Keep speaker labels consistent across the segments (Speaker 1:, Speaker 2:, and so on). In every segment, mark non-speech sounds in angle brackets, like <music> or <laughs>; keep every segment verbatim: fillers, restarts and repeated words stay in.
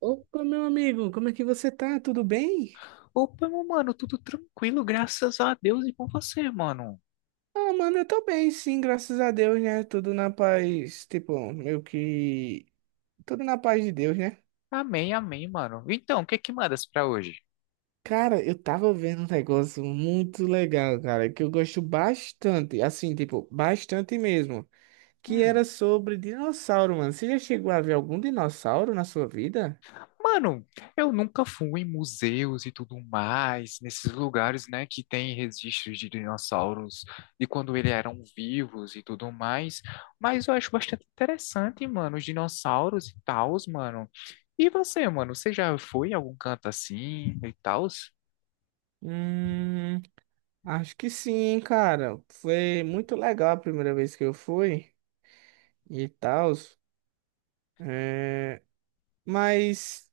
Speaker 1: Opa, meu amigo, como é que você tá? Tudo bem?
Speaker 2: Opa, meu mano, tudo tranquilo, graças a Deus e com você, mano.
Speaker 1: Ah, mano, eu tô bem, sim, graças a Deus, né? Tudo na paz, tipo, meio que. Tudo na paz de Deus, né?
Speaker 2: Amém, amém, mano. Então, o que é que mandas pra hoje?
Speaker 1: Cara, eu tava vendo um negócio muito legal, cara, que eu gosto bastante, assim, tipo, bastante mesmo, que
Speaker 2: Hum,
Speaker 1: era sobre dinossauro, mano. Você já chegou a ver algum dinossauro na sua vida?
Speaker 2: mano, eu nunca fui em museus e tudo mais, nesses lugares, né, que tem registros de dinossauros de quando eles eram vivos e tudo mais, mas eu acho bastante interessante, mano, os dinossauros e tals, mano. E você, mano, você já foi em algum canto assim e tal?
Speaker 1: Hum, acho que sim, cara. Foi muito legal a primeira vez que eu fui e tal. Mas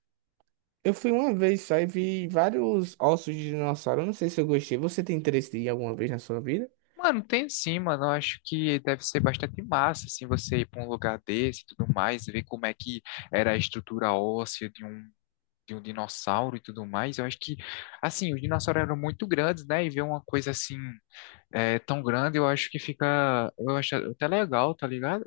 Speaker 1: eu fui uma vez só e vi vários ossos de dinossauro. Eu não sei se eu gostei. Você tem interesse de ir alguma vez na sua vida?
Speaker 2: Mano, tem sim, mano. Eu acho que deve ser bastante massa, assim, você ir para um lugar desse e tudo mais, ver como é que era a estrutura óssea de um, de um dinossauro e tudo mais. Eu acho que, assim, os dinossauros eram muito grandes, né? E ver uma coisa assim, é, tão grande, eu acho que fica. Eu acho até legal, tá ligado?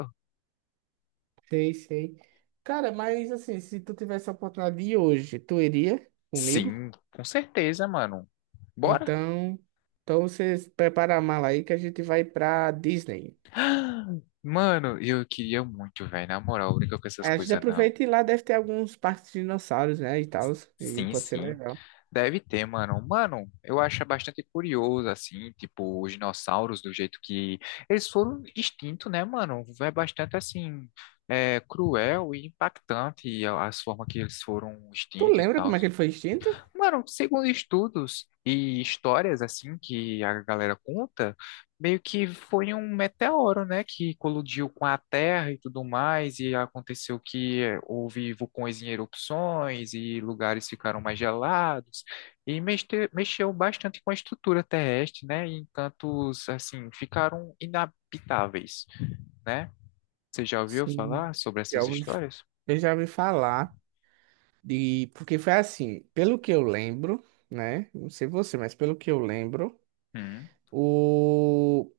Speaker 1: Sei, sei. Cara, mas assim, se tu tivesse a oportunidade de ir hoje, tu iria comigo?
Speaker 2: Sim, com certeza, mano. Bora?
Speaker 1: Então, então você prepara a mala aí que a gente vai pra Disney.
Speaker 2: Mano, eu queria muito, velho. Na moral, brinca com essas
Speaker 1: A gente
Speaker 2: coisas, não.
Speaker 1: aproveita e lá deve ter alguns parques de dinossauros, né, e tal, e
Speaker 2: Sim,
Speaker 1: pode ser
Speaker 2: sim.
Speaker 1: legal.
Speaker 2: Deve ter, mano. Mano, eu acho bastante curioso, assim, tipo, os dinossauros, do jeito que eles foram extintos, né, mano? É bastante, assim, é, cruel e impactante a, a forma que eles foram
Speaker 1: Tu
Speaker 2: extintos e
Speaker 1: lembra
Speaker 2: tal.
Speaker 1: como é que ele foi extinto?
Speaker 2: Mano, segundo estudos e histórias assim que a galera conta, meio que foi um meteoro, né, que colidiu com a Terra e tudo mais, e aconteceu que houve vulcões em erupções e lugares ficaram mais gelados, e mexe- mexeu bastante com a estrutura terrestre, né, e encantos assim ficaram inabitáveis, né? Você já ouviu
Speaker 1: Sim,
Speaker 2: falar sobre
Speaker 1: já
Speaker 2: essas
Speaker 1: ouvi-
Speaker 2: histórias?
Speaker 1: eu já ouvi falar de. Porque foi assim, pelo que eu lembro, né? Não sei você, mas pelo que eu lembro,
Speaker 2: Hum,
Speaker 1: o,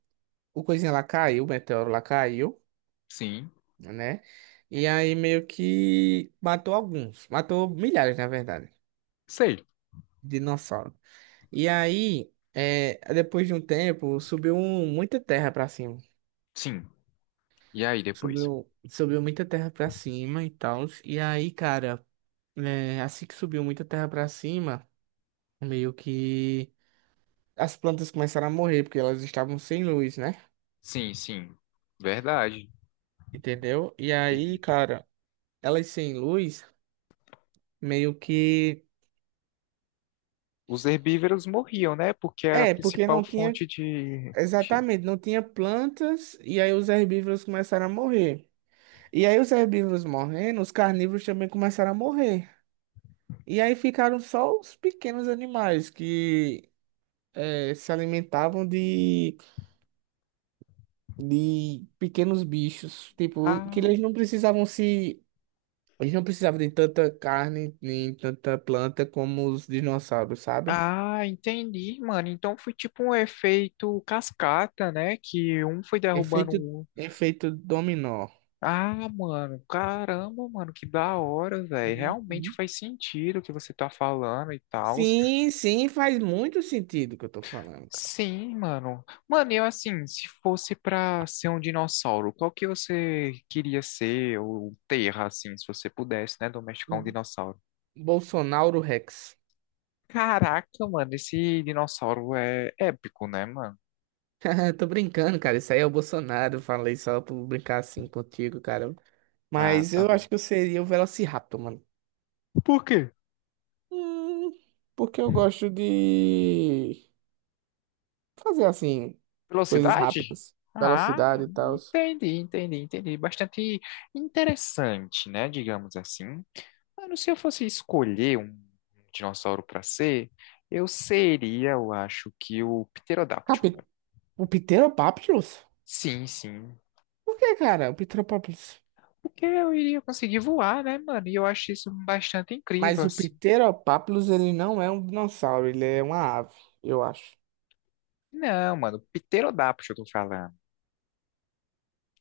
Speaker 1: o coisinha lá caiu, o meteoro lá caiu,
Speaker 2: sim,
Speaker 1: né? E aí meio que matou alguns, matou milhares, na verdade,
Speaker 2: sei,
Speaker 1: de dinossauro. E aí, é, depois de um tempo, subiu um- muita terra pra cima.
Speaker 2: sim. E aí depois?
Speaker 1: Subiu, subiu muita terra pra cima e tal. E aí, cara, é, assim que subiu muita terra pra cima. Meio que as plantas começaram a morrer porque elas estavam sem luz, né?
Speaker 2: Sim, sim. Verdade.
Speaker 1: Entendeu? E aí,
Speaker 2: Entendi.
Speaker 1: cara, elas sem luz, meio que
Speaker 2: Os herbívoros morriam, né? Porque era a
Speaker 1: é, porque
Speaker 2: principal
Speaker 1: não tinha
Speaker 2: fonte de. de-
Speaker 1: exatamente, não tinha plantas e aí os herbívoros começaram a morrer. E aí os herbívoros morrendo, os carnívoros também começaram a morrer. E aí ficaram só os pequenos animais que eh, se alimentavam de, de pequenos bichos, tipo, que
Speaker 2: Ah,
Speaker 1: eles não precisavam se a gente não precisava de tanta carne nem tanta planta como os dinossauros, sabe?
Speaker 2: ah, entendi, mano. Então foi tipo um efeito cascata, né? Que um foi derrubando
Speaker 1: Efeito,
Speaker 2: o outro.
Speaker 1: efeito dominó.
Speaker 2: Ah, mano, caramba, mano, que da hora, velho. Realmente
Speaker 1: Uhum.
Speaker 2: faz sentido o que você tá falando e tal.
Speaker 1: Sim, sim, faz muito sentido o que eu tô falando.
Speaker 2: Sim, mano. Mano, eu assim, se fosse pra ser um dinossauro, qual que você queria ser ou terra, assim, se você pudesse, né, domesticar
Speaker 1: O
Speaker 2: um dinossauro?
Speaker 1: Bolsonaro Rex.
Speaker 2: Caraca, mano, esse dinossauro é épico, né, mano?
Speaker 1: <laughs> Tô brincando, cara. Isso aí é o Bolsonaro. Falei só por brincar assim contigo, cara.
Speaker 2: Ah,
Speaker 1: Mas
Speaker 2: tá
Speaker 1: eu
Speaker 2: bom.
Speaker 1: acho que eu seria o Velociraptor, mano.
Speaker 2: Por quê?
Speaker 1: Hum, porque eu gosto de fazer assim, coisas
Speaker 2: Velocidade?
Speaker 1: rápidas,
Speaker 2: Ah,
Speaker 1: velocidade e tal.
Speaker 2: entendi, entendi, entendi. Bastante interessante, né, digamos assim. Mano, se eu fosse escolher um dinossauro pra ser, eu seria, eu acho que o pterodáctilo.
Speaker 1: O Pteropapilus?
Speaker 2: Sim, sim.
Speaker 1: Por que, cara? O Pteropapilus.
Speaker 2: Porque eu iria conseguir voar, né, mano? E eu acho isso bastante incrível,
Speaker 1: Mas o
Speaker 2: assim.
Speaker 1: Pteropapilus, ele não é um dinossauro, ele é uma ave, eu acho.
Speaker 2: Não, mano, pterodáptero eu tô falando,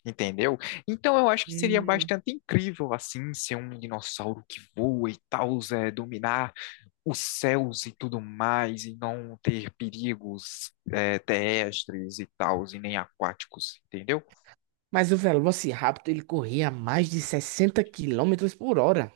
Speaker 2: entendeu? Então eu acho que seria
Speaker 1: Hum.
Speaker 2: bastante incrível, assim, ser um dinossauro que voa e tal, é, dominar os céus e tudo mais, e não ter perigos, é, terrestres e tal, e nem aquáticos, entendeu?
Speaker 1: Mas o Velociraptor, ele corria a mais de sessenta quilômetros por hora.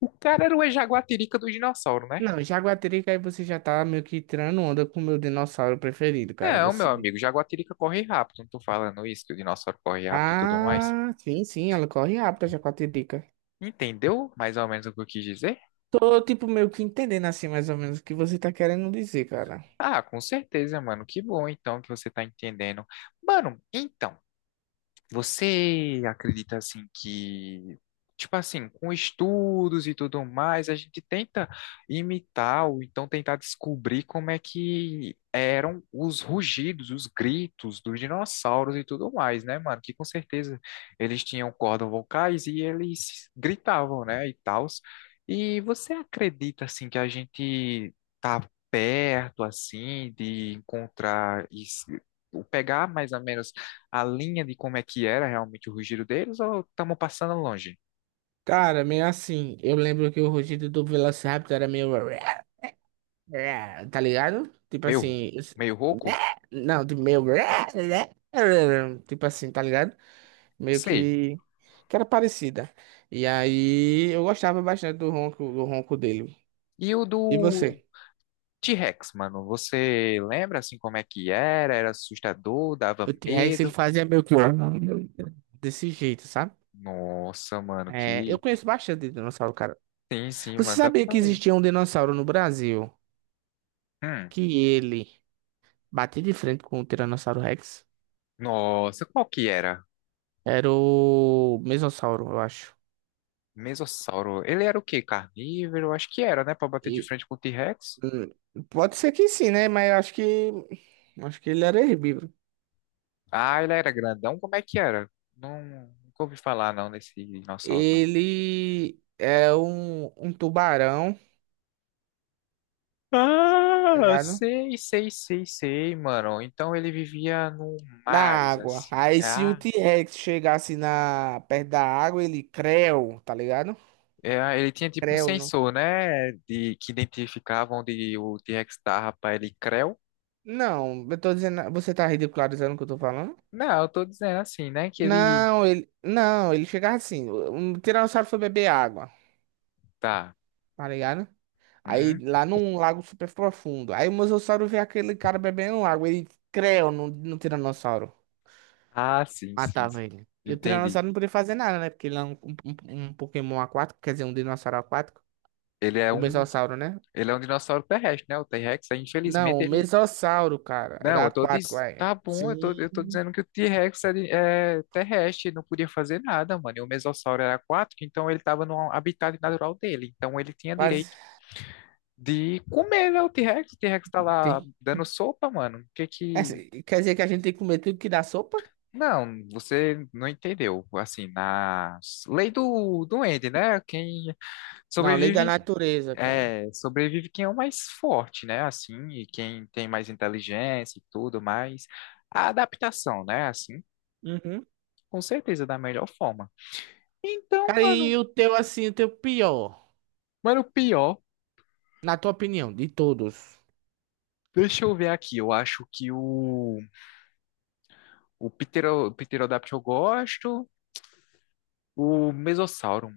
Speaker 2: O cara era o jaguatirica do dinossauro, né?
Speaker 1: Não, Jaguatirica, aí você já tá meio que tirando onda com o meu dinossauro preferido, cara.
Speaker 2: Não, meu
Speaker 1: Você.
Speaker 2: amigo, jaguatirica corre rápido, não tô falando isso, que o dinossauro corre rápido e tudo mais.
Speaker 1: Ah, sim, sim, ela corre rápido, a Jaguatirica.
Speaker 2: Entendeu mais ou menos o que eu quis dizer?
Speaker 1: Tô, tipo, meio que entendendo, assim, mais ou menos, o que você tá querendo dizer, cara.
Speaker 2: Ah, com certeza, mano. Que bom então que você tá entendendo. Mano, então. Você acredita assim que, tipo assim, com estudos e tudo mais, a gente tenta imitar ou então tentar descobrir como é que eram os rugidos, os gritos dos dinossauros e tudo mais, né, mano? Que com certeza eles tinham cordas vocais e eles gritavam, né, e tals. E você acredita assim que a gente tá perto assim de encontrar isso, ou pegar mais ou menos a linha de como é que era realmente o rugido deles ou estamos passando longe?
Speaker 1: Cara, meio assim, eu lembro que o rugido do Velociraptor era meio. É, tá ligado? Tipo
Speaker 2: Meio,
Speaker 1: assim, isso-
Speaker 2: meio
Speaker 1: né?
Speaker 2: rouco?
Speaker 1: Não, tipo meio, né? Né? Tipo assim, tá ligado? Meio
Speaker 2: Sei.
Speaker 1: que que era parecida. E aí eu gostava bastante do ronco, do ronco dele.
Speaker 2: E o
Speaker 1: E
Speaker 2: do
Speaker 1: você?
Speaker 2: tê rex, mano, você lembra assim como é que era? Era assustador, dava
Speaker 1: O T-Rex ele
Speaker 2: medo?
Speaker 1: fazia meio que desse jeito, sabe?
Speaker 2: Nossa, mano,
Speaker 1: É, eu
Speaker 2: que...
Speaker 1: conheço bastante de dinossauro, cara.
Speaker 2: Sim, sim,
Speaker 1: Você
Speaker 2: mano, dá
Speaker 1: sabia
Speaker 2: pra
Speaker 1: que
Speaker 2: ver.
Speaker 1: existia um dinossauro no Brasil
Speaker 2: Hum,
Speaker 1: que ele batia de frente com o Tiranossauro Rex?
Speaker 2: nossa, qual que era?
Speaker 1: Era o Mesossauro, eu acho.
Speaker 2: Mesossauro. Ele era o quê? Carnívoro? Acho que era, né? Pra bater de
Speaker 1: E
Speaker 2: frente com o t rex.
Speaker 1: hum, pode ser que sim, né? Mas eu acho que. Acho que ele era herbívoro.
Speaker 2: Ah, ele era grandão? Como é que era? Não, nunca ouvi falar, não, desse dinossauro.
Speaker 1: Ele é um, um tubarão, tá
Speaker 2: Ah,
Speaker 1: ligado?
Speaker 2: sei, sei, sei, sei, mano. Então ele vivia no
Speaker 1: Da
Speaker 2: mares,
Speaker 1: água.
Speaker 2: assim.
Speaker 1: Aí se o
Speaker 2: Ah,
Speaker 1: T-Rex chegasse na, perto da água, ele creu, tá ligado?
Speaker 2: é, ele tinha tipo um
Speaker 1: Creu, não.
Speaker 2: sensor, né? De, que identificava onde o t rex tava pra ele creu.
Speaker 1: Não, eu tô dizendo. Você tá ridicularizando o que eu tô falando?
Speaker 2: Não, eu tô dizendo assim, né? Que ele.
Speaker 1: Não, ele. Não, ele chegava assim. Um tiranossauro foi beber água,
Speaker 2: Tá.
Speaker 1: tá ligado? Aí
Speaker 2: Uhum.
Speaker 1: lá num lago super profundo. Aí o Mosasauro vê aquele cara bebendo água. Ele creu no, no Tiranossauro.
Speaker 2: Ah, sim, sim, sim.
Speaker 1: Matava ele. E o
Speaker 2: Entendi.
Speaker 1: Tiranossauro não podia fazer nada, né? Porque ele é um, um, um um Pokémon aquático, quer dizer, um dinossauro aquático.
Speaker 2: Ele é
Speaker 1: O
Speaker 2: um,
Speaker 1: Mesossauro, né?
Speaker 2: ele é um dinossauro terrestre, né? O tê rex, aí,
Speaker 1: Não,
Speaker 2: infelizmente,
Speaker 1: o
Speaker 2: ele...
Speaker 1: Mesossauro, cara.
Speaker 2: Não,
Speaker 1: Era
Speaker 2: eu tô
Speaker 1: aquático,
Speaker 2: diz...
Speaker 1: é
Speaker 2: Tá bom, eu tô, eu tô
Speaker 1: sim.
Speaker 2: dizendo que o t rex é, de- é terrestre, não podia fazer nada, mano. E o Mesossauro era aquático, então ele tava no habitat natural dele. Então ele tinha
Speaker 1: Mas
Speaker 2: direito de comer, né, o T-Rex. O T-Rex tá lá
Speaker 1: tem.
Speaker 2: dando sopa, mano. O que
Speaker 1: É,
Speaker 2: que...
Speaker 1: quer dizer que a gente tem que comer tudo que dá sopa?
Speaker 2: Não, você não entendeu. Assim, na lei do duende, né? Quem
Speaker 1: Não, lei da
Speaker 2: sobrevive,
Speaker 1: natureza, cara.
Speaker 2: é, sobrevive quem é o mais forte, né? Assim, e quem tem mais inteligência e tudo mais. A adaptação, né? Assim.
Speaker 1: Uhum.
Speaker 2: Com certeza, da melhor forma. Então,
Speaker 1: Cara,
Speaker 2: mano,
Speaker 1: e o teu, assim, o teu pior,
Speaker 2: mano, pior.
Speaker 1: na tua opinião, de todos?
Speaker 2: Deixa eu ver aqui. Eu acho que o, o Ptero, Pterodáctilo eu gosto. O Mesossauro,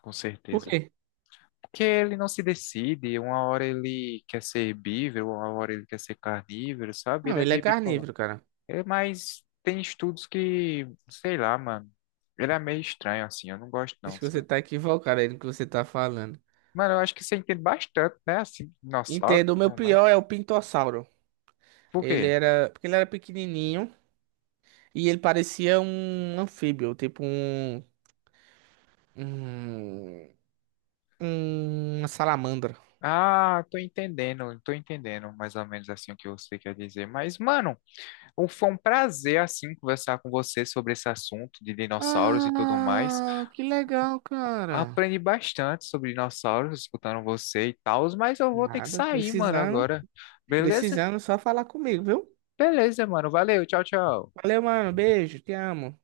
Speaker 2: com
Speaker 1: Por
Speaker 2: certeza.
Speaker 1: quê?
Speaker 2: Porque ele não se decide. Uma hora ele quer ser herbívoro, uma hora ele quer ser carnívoro, sabe? Ele
Speaker 1: Não,
Speaker 2: é
Speaker 1: ele é
Speaker 2: meio bipolar.
Speaker 1: carnívoro, cara.
Speaker 2: É, mas tem estudos que, sei lá, mano. Ele é meio estranho, assim. Eu não gosto,
Speaker 1: Acho
Speaker 2: não,
Speaker 1: que você
Speaker 2: sabe?
Speaker 1: tá equivocado aí no que você tá falando.
Speaker 2: Mano, eu acho que você entende bastante, né? Assim, dinossauro e
Speaker 1: Entendo, o meu
Speaker 2: tudo mais.
Speaker 1: pior é o pintossauro.
Speaker 2: Por
Speaker 1: Ele
Speaker 2: quê?
Speaker 1: era, porque ele era pequenininho e ele parecia um anfíbio, tipo um, um, uma salamandra.
Speaker 2: Ah, tô entendendo, tô entendendo mais ou menos assim o que você quer dizer. Mas, mano, um- foi um prazer, assim, conversar com você sobre esse assunto de dinossauros e tudo mais.
Speaker 1: Ah, que legal, cara.
Speaker 2: Aprendi bastante sobre dinossauros escutando você e tal, mas eu vou ter que
Speaker 1: Nada,
Speaker 2: sair, mano,
Speaker 1: precisando,
Speaker 2: agora. Beleza?
Speaker 1: precisando só falar comigo, viu?
Speaker 2: Beleza, mano. Valeu, tchau, tchau.
Speaker 1: Valeu, mano, beijo, te amo.